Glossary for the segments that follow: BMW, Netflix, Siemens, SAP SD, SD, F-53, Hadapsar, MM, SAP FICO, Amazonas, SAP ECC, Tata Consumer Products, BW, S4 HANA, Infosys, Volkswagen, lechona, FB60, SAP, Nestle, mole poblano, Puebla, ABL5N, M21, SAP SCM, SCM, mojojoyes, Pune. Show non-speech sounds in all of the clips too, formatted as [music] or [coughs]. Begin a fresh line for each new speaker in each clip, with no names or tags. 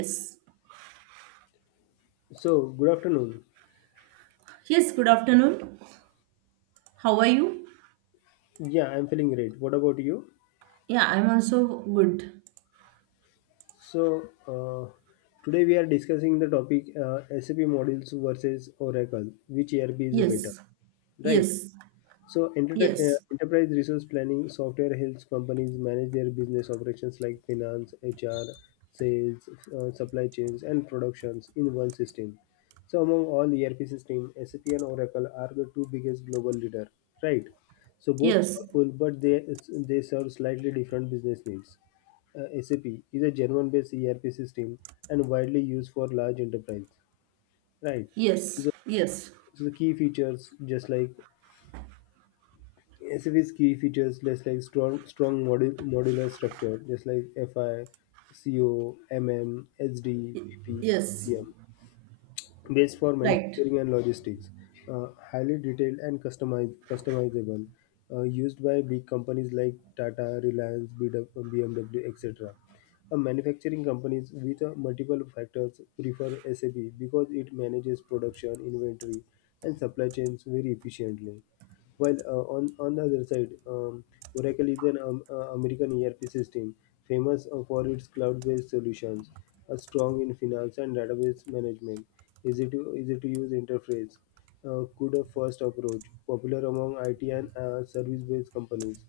Yes.
So, good afternoon.
Yes, good afternoon. How are you?
Yeah, I'm feeling great. What about you?
Yeah, I'm also good.
So, today we are discussing the topic SAP modules versus Oracle. Which ERP is better,
Yes.
right?
Yes.
So,
Yes.
enterprise resource planning software helps companies manage their business operations like finance, HR, sales, supply chains, and productions in one system. So, among all ERP systems, SAP and Oracle are the two biggest global leader, right? So, both
Yes.
powerful, but they serve slightly different business needs. SAP is a German-based ERP system and widely used for large enterprise, right? So
Yes.
the,
Yes.
so the key features, just like SUV's key features less like strong modular structure, just like FI, CO, MM, SD,
Y-
PP,
Yes.
CM, based for
Right.
manufacturing and logistics. Highly detailed and customizable, used by big companies like Tata, Reliance, BW, BMW, etc. A manufacturing companies with multiple factors prefer SAP because it manages production, inventory, and supply chains very efficiently. While on the other side, Oracle is an American ERP system famous for its cloud based solutions, a strong in finance and database management, easy to use interface, good first approach, popular among IT and service based companies.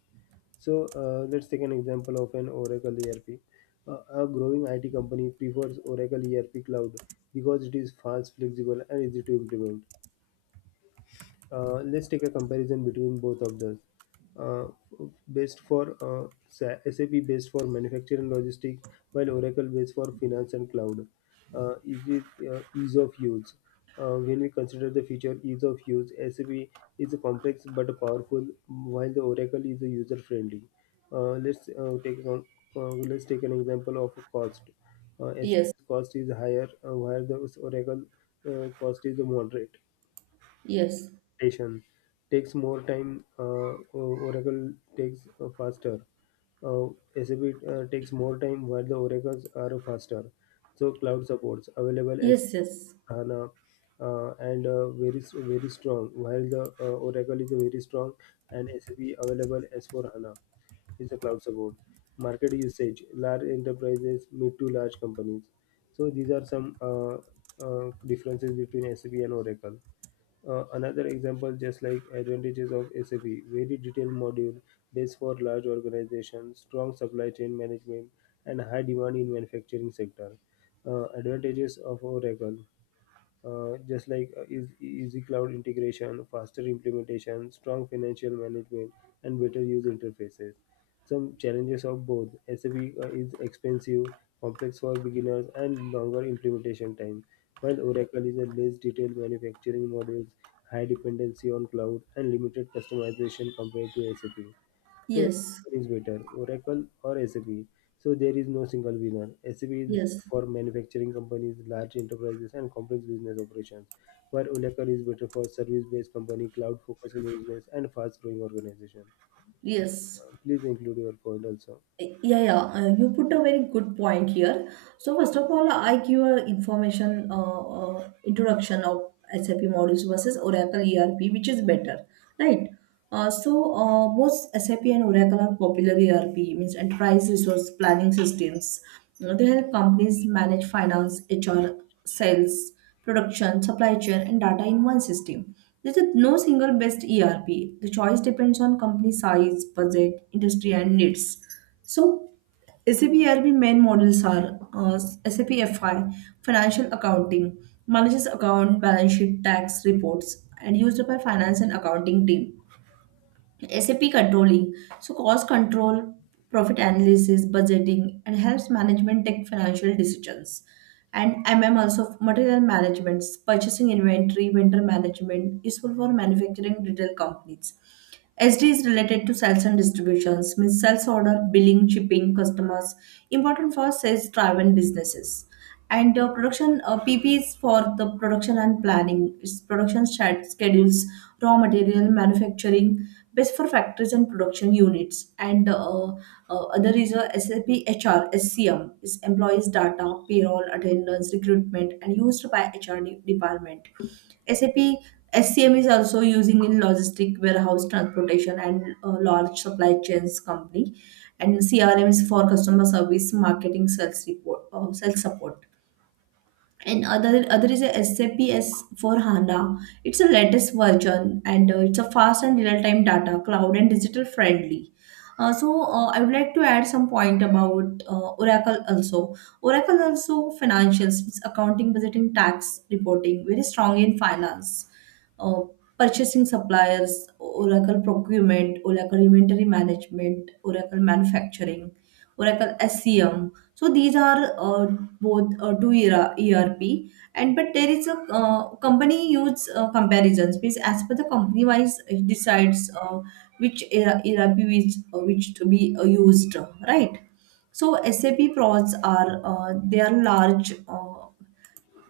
So, let's take an example of an Oracle ERP. A growing IT company prefers Oracle ERP Cloud because it is fast, flexible, and easy to implement. Let's take a comparison between both of those. Uh, Based for SAP based for manufacturing and logistic, while Oracle based for finance and cloud. Is it ease of use? When we consider the feature ease of use, SAP is complex but powerful, while the Oracle is user friendly. Uh, let's uh, take a- let's take an example of cost.
Yes.
SAP's cost is higher, while the Oracle cost is moderate
Yes.
station takes more time. Uh, Oracle takes faster. Uh, SAP takes more time while the Oracles are faster. So cloud supports available as
Yes, yes.
HANA, and very strong. While the Oracle is very strong and SAP available as for HANA is the cloud support. Market usage, large enterprises, mid to large companies. So these are some differences between SAP and Oracle. Another example, just like advantages of SAP: very detailed module, days for large organizations, strong supply chain management, and high demand in manufacturing sector. Advantages of Oracle, just like easy cloud integration, faster implementation, strong financial management, and better user interfaces. Some challenges of both: SAP is expensive, complex for beginners, and longer implementation time, while Oracle is a less detailed manufacturing modules, high dependency on cloud, and limited customization compared to SAP. So
Yes.
what is better, Oracle or SAP? So there is no single winner. SAP is
Yes.
for manufacturing companies, large enterprises, and complex business operations, while Oracle is better for service-based company, cloud-focused business, and fast-growing organization.
Yes.
Please include your point also.
Yeah, yeah, you put a very good point here. So first of all, I give a information introduction of SAP modules versus Oracle ERP, which is better, right? Both SAP and Oracle are popular ERP, means enterprise resource planning systems. You know, they help companies manage finance, HR, sales, production, supply chain, and data in one system. There is no single best ERP. The choice depends on company size, budget, industry, and needs. So, SAP ERP main modules are SAP FI, Financial Accounting, manages account, balance sheet, tax reports, and used by finance and accounting team. SAP controlling. So cost control, profit analysis, budgeting, and helps management take financial decisions. And MM also material management, purchasing inventory, vendor management, useful for manufacturing retail companies. SD is related to sales and distributions, means sales order, billing, shipping, customers, important for sales driven businesses and production pp is for the production and planning, it's production schedules, raw material manufacturing, best for factories and production units, and other is a sap hr scm is employees data, payroll, attendance, recruitment, and used by hr department. SAP SCM is also using in logistic, warehouse, transportation, and large supply chains company, and CRM is for customer service, marketing, sales report, sales support. And other is a SAP S4 HANA. It's a latest version, and it's a fast and real time data, cloud, and digital friendly. I would like to add some point about Oracle also. Oracle also financials, it's accounting, budgeting, tax reporting, very strong in finance. Uh, purchasing suppliers, Oracle procurement, Oracle inventory management, Oracle manufacturing, Oracle SCM. So these are both to ERA ERP, and but there is a company use comparisons, because as per the company wise, it decides which ERA ERP which to be used, right? So SAP prods are they are large uh,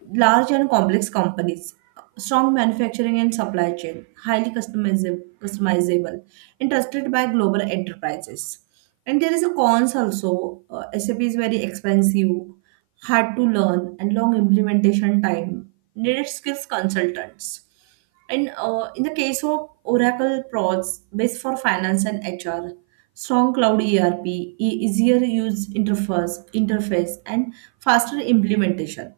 large and complex companies, strong manufacturing and supply chain, highly customizable, and trusted by global enterprises. And there is a cons also. SAP is very expensive, hard to learn, and long implementation time. Needed skills consultants. And in the case of Oracle Prods, best for finance and HR, strong cloud ERP, easier use interface, and faster implementation.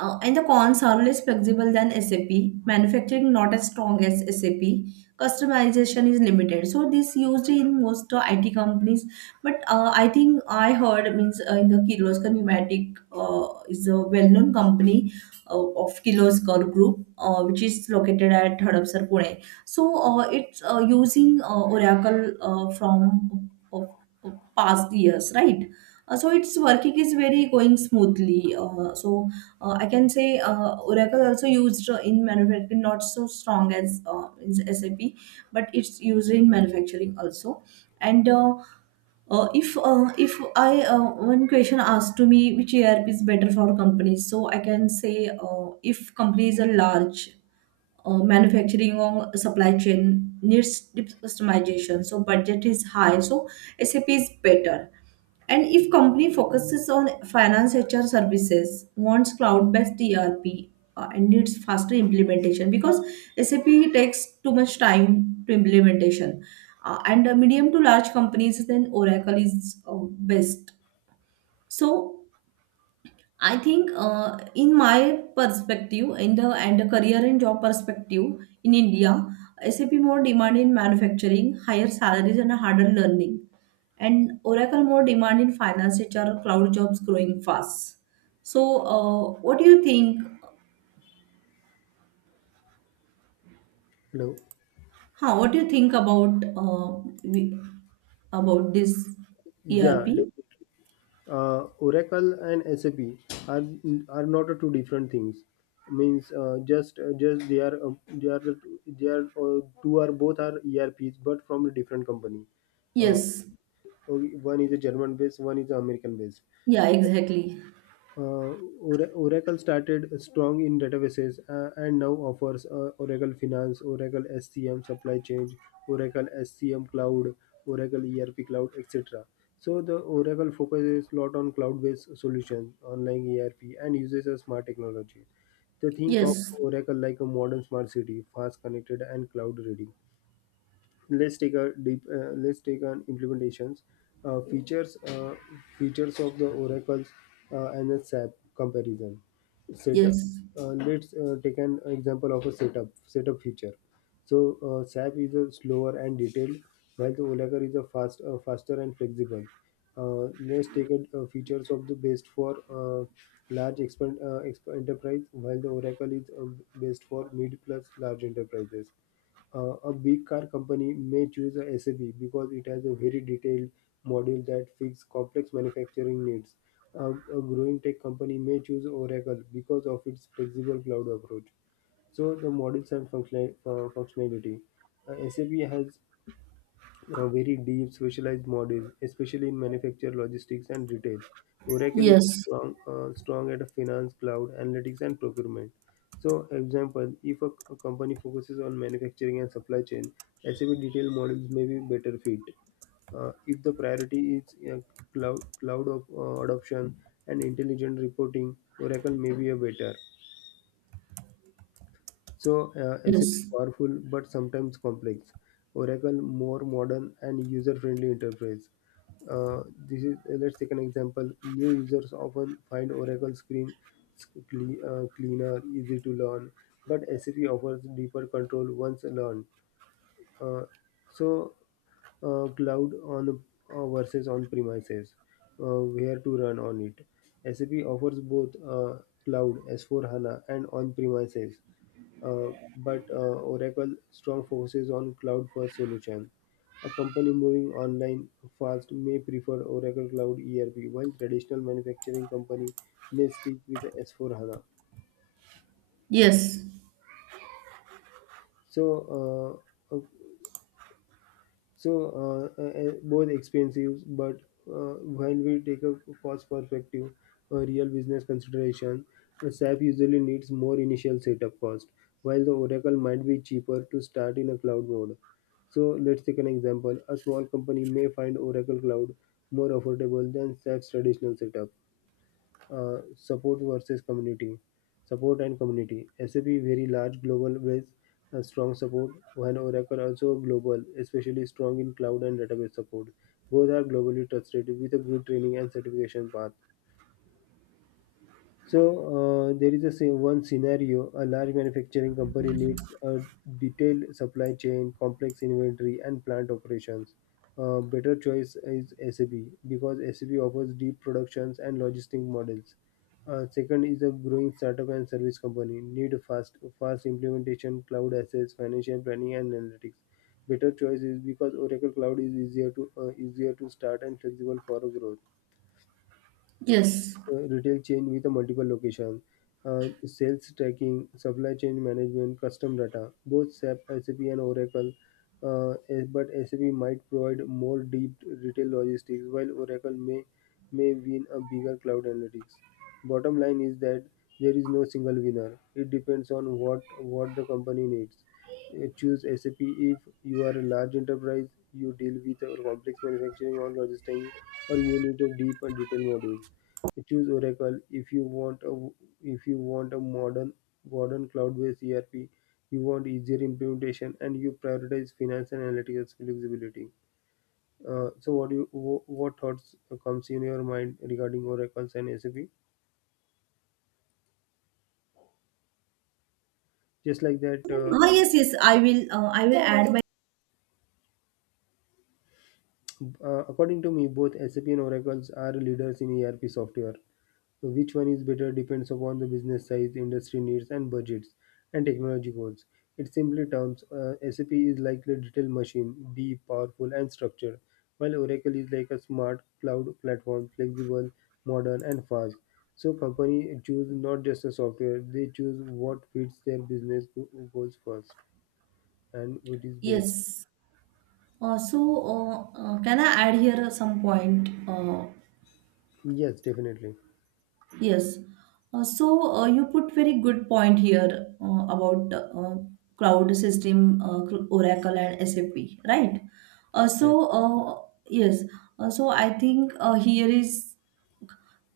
And the cons are less flexible than SAP, manufacturing not as strong as SAP, customization is limited. So this used in most IT companies. But I think I heard means in the Kirloskar Pneumatic is a well-known company of Kirloskar Group, which is located at Hadapsar, Pune. So it's using Oracle from of past years, right? So its working is very going smoothly. I can say Oracle also used in manufacturing, not so strong as is SAP, but it's used in manufacturing also. And if I one question asked to me which ERP is better for companies, so I can say if companies are large, manufacturing or supply chain needs deep customization, so budget is high, so sap is better. And if company focuses on finance, hr services, wants cloud-based erp, and needs faster implementation, because sap takes too much time to implementation. And medium to large companies, then oracle is uh, best. So I think, in my perspective, in the and the career and job perspective in India, SAP more demand in manufacturing, higher salaries, and harder learning, and Oracle more demand in finance, HR, cloud jobs growing fast. So, what do you think?
Hello.
Huh, what do you think about we, about this
Yeah,
ERP?
definitely. Oracle and SAP are are not two different things. Means just they are the two, they are two are both are ERPs, but from a different company. Uh,
Yes.
okay, one is a German based, one is American based.
Yeah. Exactly.
Uh, Oracle started strong in databases and now offers Oracle Finance, Oracle SCM Supply Chain, Oracle SCM Cloud, Oracle ERP Cloud, etc. So the Oracle focuses a lot on cloud-based solutions, online ERP, and uses a smart technology. They think of
Yes.
Oracle like a modern smart city, fast connected and cloud-ready. Let's take an implementations uh, features uh, features of the oracles and the sap comparison setup.
Yes.
Let's take an example of a setup feature. So, sap is a slower and detailed, while the oracle is a faster and flexible. Let's take a, features of the best for large enterprise, while the oracle is best for mid plus large enterprises. A big car company may choose a SUV because it has a very detailed module that fits complex manufacturing needs. A growing tech company may choose Oracle because of its flexible cloud approach. So the models and functionality. SAP has a very deep specialized model, especially in manufacture, logistics, and retail. Oracle is
Yes.
strong at finance, cloud, analytics, and procurement. So, example, if a company focuses on manufacturing and supply chain, SAP detail models may be better fit. If the priority is cloud adoption and intelligent reporting, Oracle may be a better. So, SAP is
Yes.
powerful but sometimes complex. Oracle more modern and user-friendly interface. This is let's take an example. New users often find Oracle screen cleaner, easy to learn, but SAP offers deeper control once learned. Uh, so Cloud on versus on premises, where to run on it. SAP offers both cloud S4 HANA and on premises, uh, but Oracle strong focuses on cloud first solution. A company moving online fast may prefer Oracle Cloud ERP, while traditional manufacturing company may stick with S4 HANA.
Yes.
So, uh, both expensive, but when we take a cost perspective, a real business consideration, a SAP usually needs more initial setup cost, while the Oracle might be cheaper to start in a cloud mode. So let's take an example. A small company may find Oracle Cloud more affordable than SAP's traditional setup. Support versus community support and community sap very large global with strong support, while oracle also global especially strong in cloud and database support. Both are globally trusted with a good training and certification path. So there is a say one scenario: a large manufacturing company needs a detailed supply chain, complex inventory, and plant operations. A better choice is SAP because SAP offers deep productions and logistic models. Second is a growing startup and service company need fast implementation, cloud assets, financial planning, and analytics. Better choice is because Oracle Cloud is easier to start and flexible for growth.
Yes.
Retail chain with a multiple location, sales tracking, supply chain management, custom data, both SAP and Oracle. But SAP might provide more deep retail logistics, while Oracle may win a bigger cloud analytics. Bottom line is that there is no single winner. It depends on what the company needs. Choose SAP if you are a large enterprise, you deal with complex manufacturing or logistics, or you need a deep and detailed modules. Choose Oracle if you want a modern cloud-based ERP. You want easier implementation and you prioritize finance and analytical flexibility. So, what do you what thoughts comes in your mind regarding Oracle's and SAP? Just like that, uh,
Ah, yes, yes, I will add my,
According to me, both SAP and Oracle's are leaders in ERP software. So which one is better depends upon the business size, industry needs, and budgets and technology goals. In simply terms, SAP is like a detailed machine, deep, powerful, and structured, while Oracle is like a smart cloud platform, flexible, modern, and fast. So company choose not just a software; they choose what fits their business goals first and what is best.
yes. Uh, so, can I add here some point?
Yes, definitely.
Yes. You put very good point here about cloud system, Oracle and SAP, right? Uh,
Right.
so, uh, yes. So, I think here is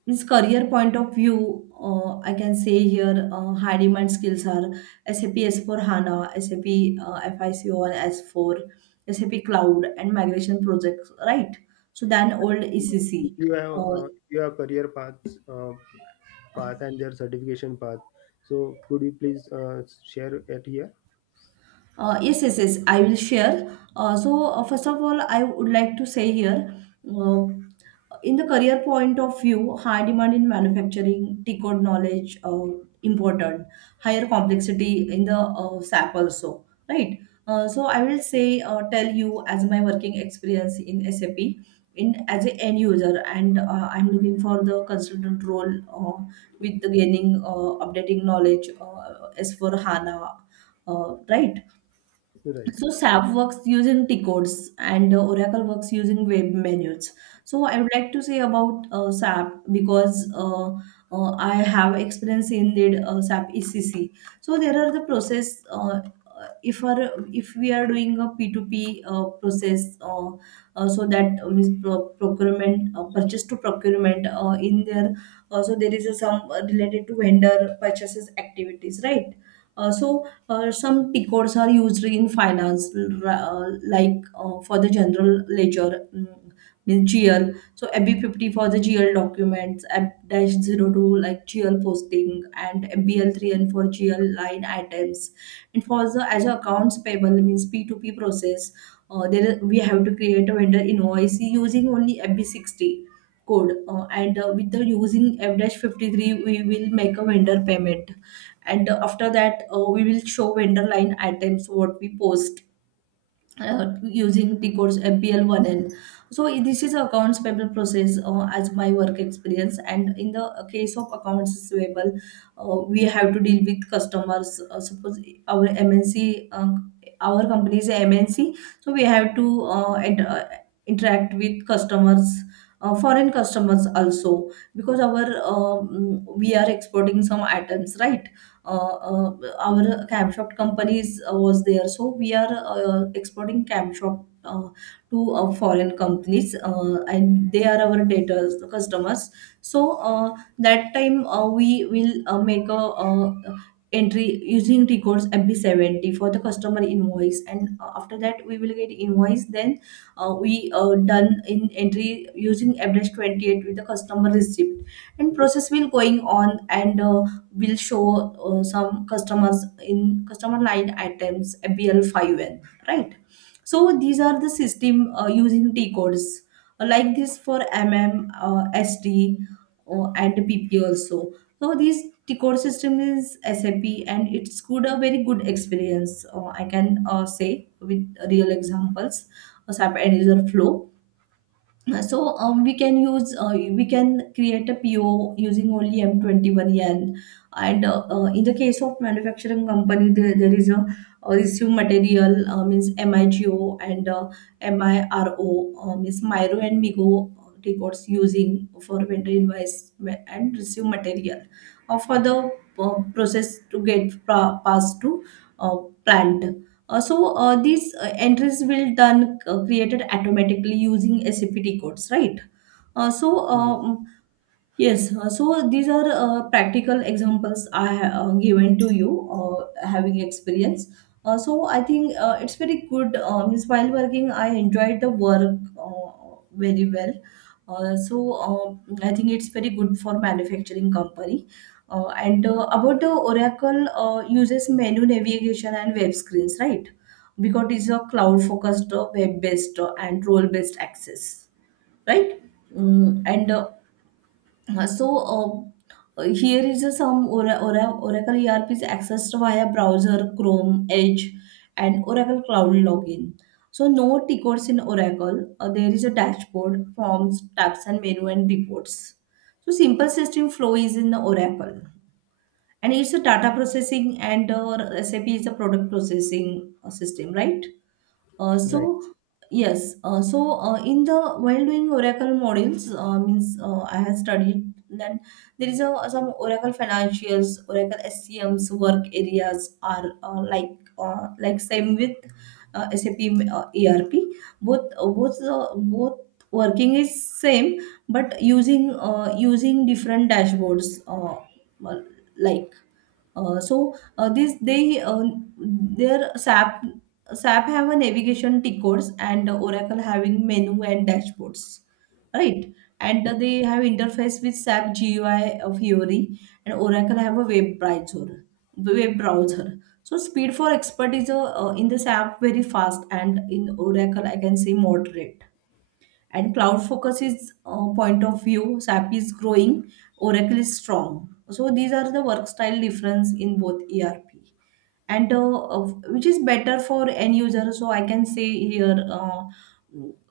means career point of view, I can say here high demand skills are SAP S4 HANA, SAP uh, FICO and S4, SAP Cloud and migration projects, right? So then old
If
ECC.
you have
Uh,
career paths. Path and their certification path. So could you please share it here?
Yes, yes, yes. I will share. First of all, I would like to say here, uh, in the career point of view, high demand in manufacturing, decode knowledge, important, higher complexity in the SAP also, right? I will say, tell you as my working experience in SAP. In, as an end user, and I'm looking for the consultant role with the gaining updating knowledge as for hana, right.
Right,
So SAP works using T-codes, and Oracle works using web menus. So I would like to say about SAP, because I have experience in the SAP ECC. So there are the process, if are if we are doing a P2P process so that means procurement, purchase to procurement in there. So there is a some related to vendor purchases activities, right. Uh, so some picots are used in finance, like for the general ledger, mm, means GL. So MB50 for the GL documents, f 02 like GL posting, and mbl 3 and for GL line items. And for the as a accounts payable means P2P process, there is- we have to create a vendor invoice using only FB60 code, and with the using f-53, we will make a vendor payment. And after that we will show vendor line items what we post using the codes FBL1N. So this is accounts payable process as my work experience. And in the case of accounts receivable, we have to deal with customers. Suppose our MNC, our company is a MNC, so we have to interact with customers. Foreign customers also, because our we are exporting some items, right. Our cam shop companies was there, so we are exporting cam shop to foreign companies, and they are our daters customers. So that time we will make a entry using records mp70 for the customer invoice. And after that we will get invoice, then we done in entry using f-28 with the customer receipt, and process will going on. And will show some customers in customer line items ABL5N, right? So these are the system using T codes, like this for MM, SD, and PP also. So this T code system is SAP, and it's good a very good experience. I can say with real examples, SAP end user flow. We can use we can create a PO using only M21 yen. And in the case of manufacturing company, there is a residue material means MIGO, and MIRO, means Miro and Migo records using for vendor invoice and receive material for the process to get passed to uh, plant. These entries will done created automatically using SAPT codes, right? Uh, so
right,
uh, yes, so these are practical examples I have given to you, having experience. So I think it's very good. Means while working, I enjoyed the work very well. I think it's very good for manufacturing company. And about the Oracle, uses menu navigation and web screens, right? Because it's a cloud focused, web based, and role based access, right? Mm, and here is a some Oracle ERP is accessed via browser, Chrome, Edge, and Oracle Cloud login. So no tickets in Oracle. There is a dashboard, forms, tabs, and menu and reports. So simple system flow is in Oracle, and it's a data processing, and SAP is a product processing system, right? Uh,
right.
so yes, in the while doing Oracle models, means I have studied that there is a, some Oracle financials, Oracle SCM's work areas are like same with SAP ERP. Both working is same, but using using different dashboards. Well, like so this they their SAP have a navigation T codes, and Oracle having menu and dashboards, right? And they have interface with SAP GUI of Fiori, and Oracle have a web browser. Web browser. So speed for expert is in the SAP very fast, and in Oracle I can say moderate. And cloud focus is, point of view. SAP is growing. Oracle is strong. So these are the work style difference in both ERP, and which is better for end user. So I can say here uh,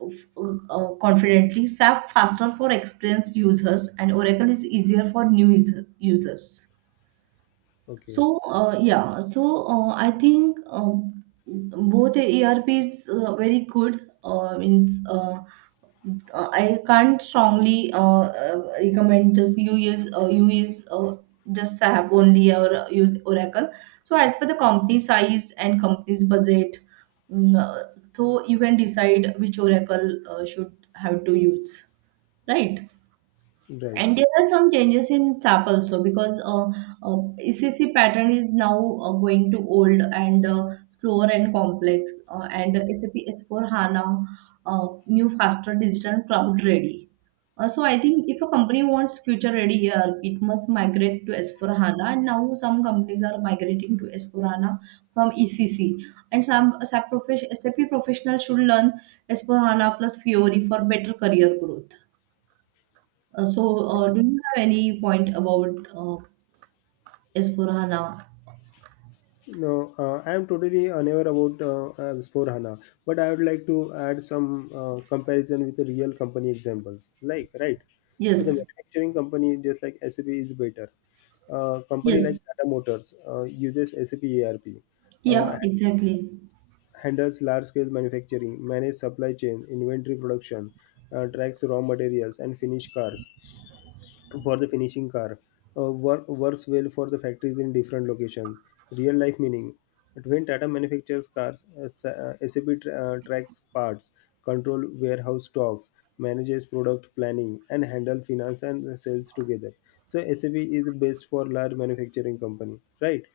f- uh, uh, confidently, SAP faster for experienced users, and Oracle is easier for users.
Okay,
So, yeah, so I think, both the ERP is very good. Means, I can't strongly recommend, just you use just have only or use Oracle. So as per the company size and company's budget, so you can decide which Oracle should have to use, right?
right.
And there are some changes in SAP also, because uh, ECC pattern is now going to old and slower and complex, and SAP S4 HANA new faster digital cloud ready. So I think if a company wants future ready ERP, it must migrate to S4 HANA. And now some companies are migrating to S4 HANA from ECC, and some SAP professionals should learn S4 HANA plus Fiori for better career growth. So, do you have any point about S/4HANA?
No, I am totally unaware about S4 HANA, but I would like to add some comparison with the real company examples. Like, right. So the
Yes,
manufacturing company, just like SAP, is better. Company like
yes,
Tata Motors uses SAP ERP. Uh,
yeah, exactly.
Handles large-scale manufacturing, manages supply chain, inventory production, tracks raw materials and finished cars for the finishing car, works well for the factories in different locations. Real-life meaning. But when Tata manufactures cars, SAP tracks parts, control warehouse stocks, manages product planning, and handle finance and sales together. So SAP is best for large manufacturing company, right?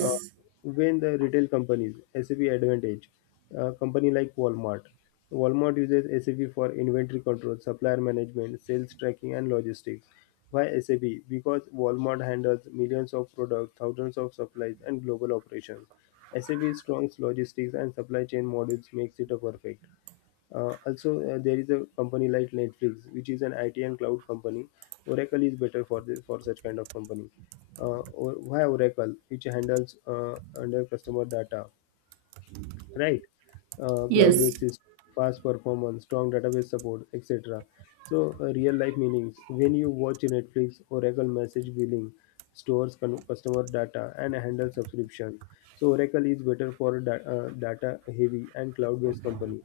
uh, when the retail companies SAP advantage, company like Walmart uses SAP for inventory control, supplier management, sales tracking, and logistics. Why SAP? Because Walmart handles millions of products, thousands of supplies, and global operations. SAP's strong logistics and supply chain modules makes it a perfect. Also, there is a company like Netflix, which is an IT and cloud company. Oracle is better for for such kind of company. Why Oracle, which handles under customer data, right?
yes,
Cloud-based system, fast performance, strong database support, etc. So, real-life meanings. When you watch Netflix, Oracle message billing, stores customer data, and handle subscription. So, Oracle is better for data-heavy and cloud-based company.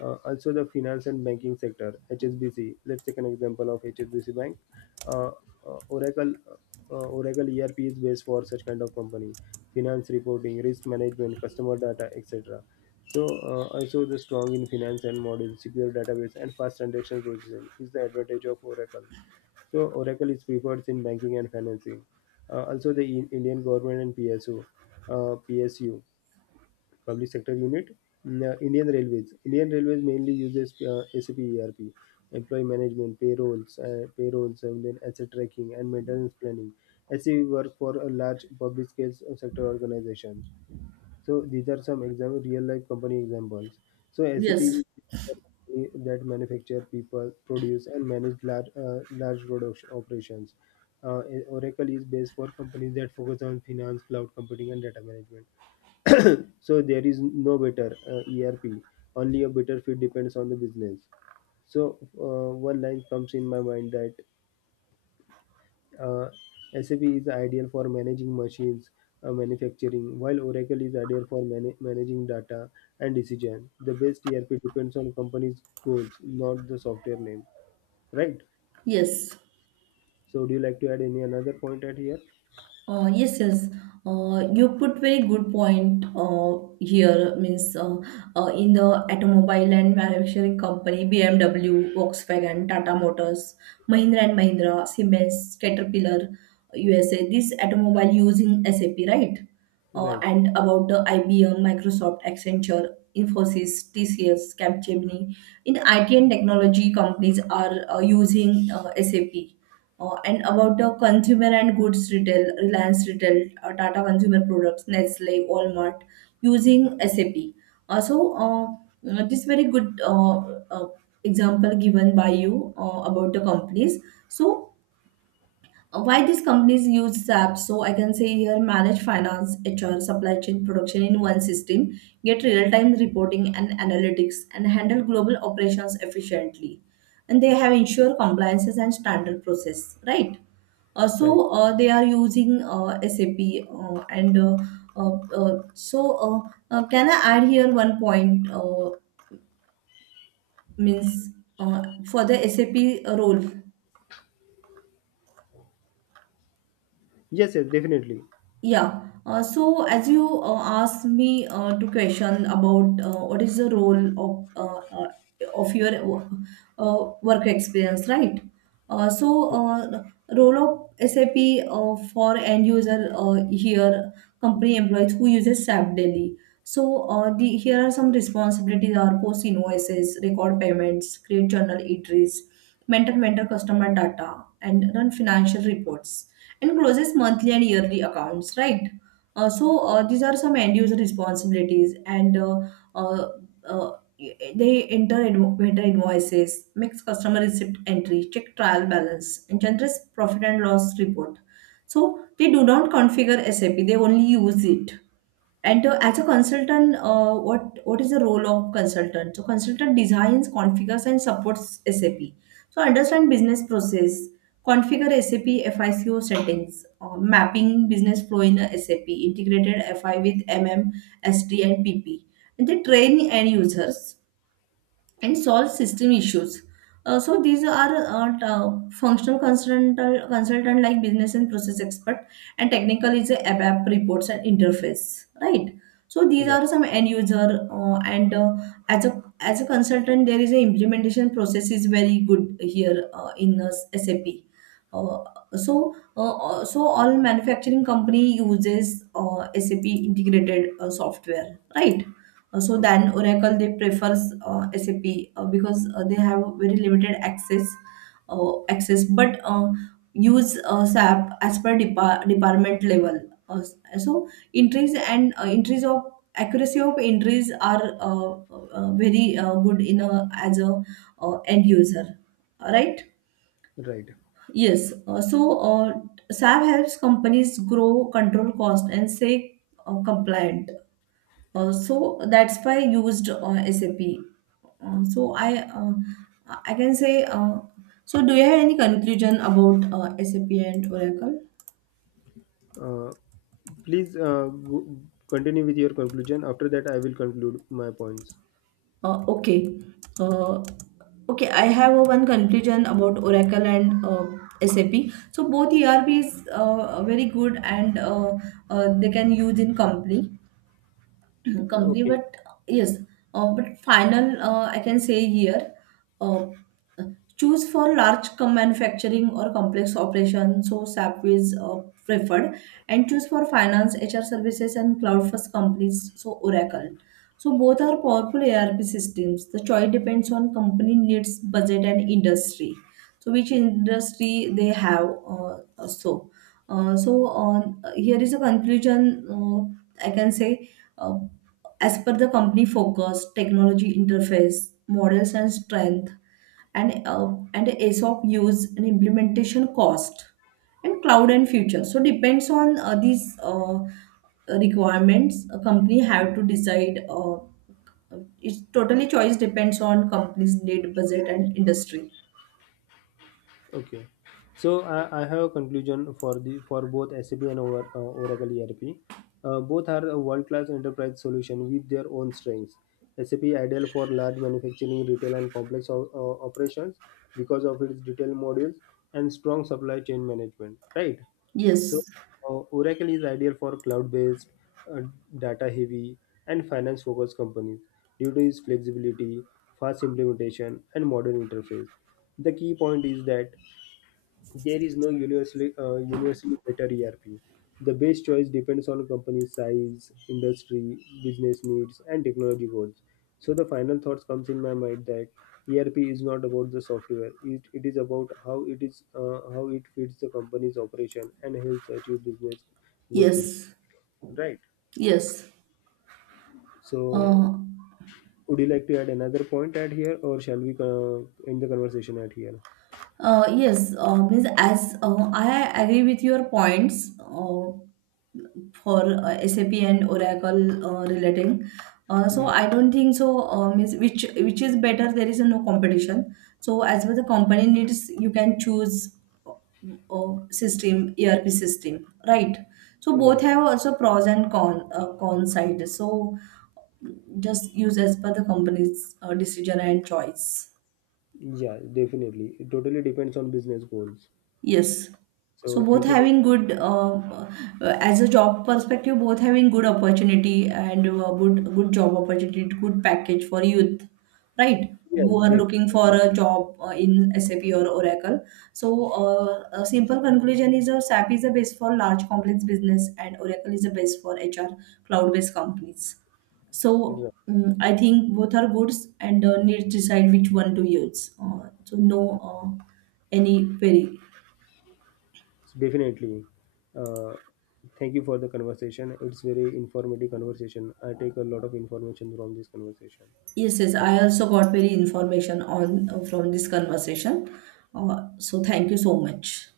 Also, the finance and banking sector, HSBC. Let's take an example of HSBC Bank. Uh, Oracle Oracle ERP is based for such kind of company. Finance reporting, risk management, customer data, etc. So, also the strong in finance and model, secure database, and fast transaction processing is the advantage of Oracle. So Oracle is preferred in banking and financing. Also, the Indian government and PSU, PSU public sector unit, mm, Indian Railways. Indian Railways mainly uses SAP ERP, employee management, payrolls, and then asset tracking and maintenance planning. As we work for a large public scale sector organization. So these are some example, real life company examples. So SAP
yes,
is a company that manufacture, people, produce, and manage large production operations. Uh, Oracle is based for companies that focus on finance, cloud computing, and data management. [coughs] [clears throat] So there is no better ERP, only a better fit depends on the business. So one line comes in my mind that uh, SAP is ideal for managing machines, manufacturing, while Oracle is ideal for managing data and decision. The best ERP depends on company's goals, not the software name, right?
yes.
So do you like to add any another point at here?
Yes, yes. You put very good point here, means, in the automobile and manufacturing company: BMW, Volkswagen, Tata Motors, Mahindra and Mahindra, Siemens, Caterpillar, USA. This automobile using SAP, right?
Right,
And about the IBM, Microsoft, Accenture, Infosys, TCS, Capgemini. In IT and technology companies are using SAP. And about the consumer and goods retail: Reliance Retail, Tata Consumer Products, Nestle, Walmart, using SAP. So, this very good uh, example given by you about the companies. So why these companies use SAP. So I can say here: manage finance, HR, supply chain, production in one system, get real time reporting and analytics, and handle global operations efficiently. And they have ensure compliances and standard process, right?
right.
So they are using SAP, and so, can I add here one point, means, uh, for the SAP role?
Yes, yes, definitely.
Yeah. So as you asked me to question about what is the role of of your wo- work experience, right? So, role of SAP for end user, here company employees who uses SAP daily. So the here are some responsibilities: are post invoices, record payments, create journal entries, maintain mentor customer data, and run financial reports, and closes monthly and yearly accounts, right? So, these are some end user responsibilities, and uh, uh, they enter vendor invoices, makes customer receipt entry, check trial balance, and generates profit and loss report. So they do not configure SAP, they only use it. And as a consultant, what is the role of consultant? So consultant designs, configures, and supports SAP. So understand business process, configure SAP FICO settings, mapping business flow in a SAP, integrated FI with MM, SD, and PP. And they train end users and solve system issues. So these are functional consultant, consultant like business and process expert, and technical is a app reports and interface, right? So
Yeah,
these
right.
are some end user, and as a consultant, there is a implementation process is very good here in SAP. Uh, so all manufacturing company uses SAP integrated software, right? So than Oracle, they prefers SAP, because they have very limited access. Access, but use SAP as per department level. Uh, so entries, and entries of accuracy of entries are very good in a, as a end user. Right?
Right.
Yes. So, SAP helps companies grow, control cost, and stay compliant. So that's why I used SAP. So I can say. So do you have any conclusion about SAP and Oracle?
Uh, please continue with your conclusion. After that, I will conclude my points.
Okay. Uh, okay, I have a one conclusion about Oracle and SAP. So both ERP is are very good, and they can use in company. [clears throat] Company,
Okay,
but yes, but final, I can say here, uh, choose for manufacturing or complex operation, so SAP is preferred, and choose for finance, HR services, and cloud first companies, so Oracle. So both are powerful ARP systems. The choice depends on company needs, budget, and industry. So which industry they have? uh, uh, so uh, so uh, Here is a conclusion, uh, I can say, uh, as per the company focus, technology interface, models and strength, and and ASOP use and implementation cost, and cloud and future. So depends on these requirements. A company have to decide. It's totally choice depends on company's need, budget, and industry.
okay. So I have a conclusion for the for both SAP and Oracle ERP. Both are a world-class enterprise solution with their own strengths. SAP ideal for large manufacturing, retail, and complex operations because of its detailed modules and strong supply chain management. Right. So,
Yes.
Oracle is ideal for cloud-based, uh, data-heavy, and finance-focused companies due to its flexibility, fast implementation, and modern interface. The key point is that there is no universally better ERP. The best choice depends on company size, industry, business needs, and technology goals. So the final thoughts comes in my mind that ERP is not about the software. It is about how it fits the company's operation and helps achieve business goals.
Yes.
Right.
Yes.
So
Uh,
would you like to add another point at here, or shall we end the conversation at here?
yes, means as I agree with your points. For SAP and Oracle relating. So
Mhm.
I don't think so. Is which is better? There is no competition. So as per the company needs, you can choose uh, system ERP system, right? So both
Right.
have also pros and con side. So just use as per the company's decision and choice.
Yeah, definitely. It totally depends on business goals.
Yes. So
So
both
thank you for.
having good, as a job perspective, both having good opportunity, and good job opportunity, good package for youth, right?
Yeah,
Who are looking for a
definitely.
job in SAP or Oracle. So, a simple conclusion is, SAP is the base for large complex business, and Oracle is the base for HR cloud-based companies.
Yeah,
So, I think both are goods and need to decide which one to use. So no, uh, any very.
so definitely. Uh, Thank you for the conversation. It's very informative conversation. I take a lot of information from this conversation.
Yes, yes,
Thank
I also
you.
got very information on from this conversation. So thank you so much.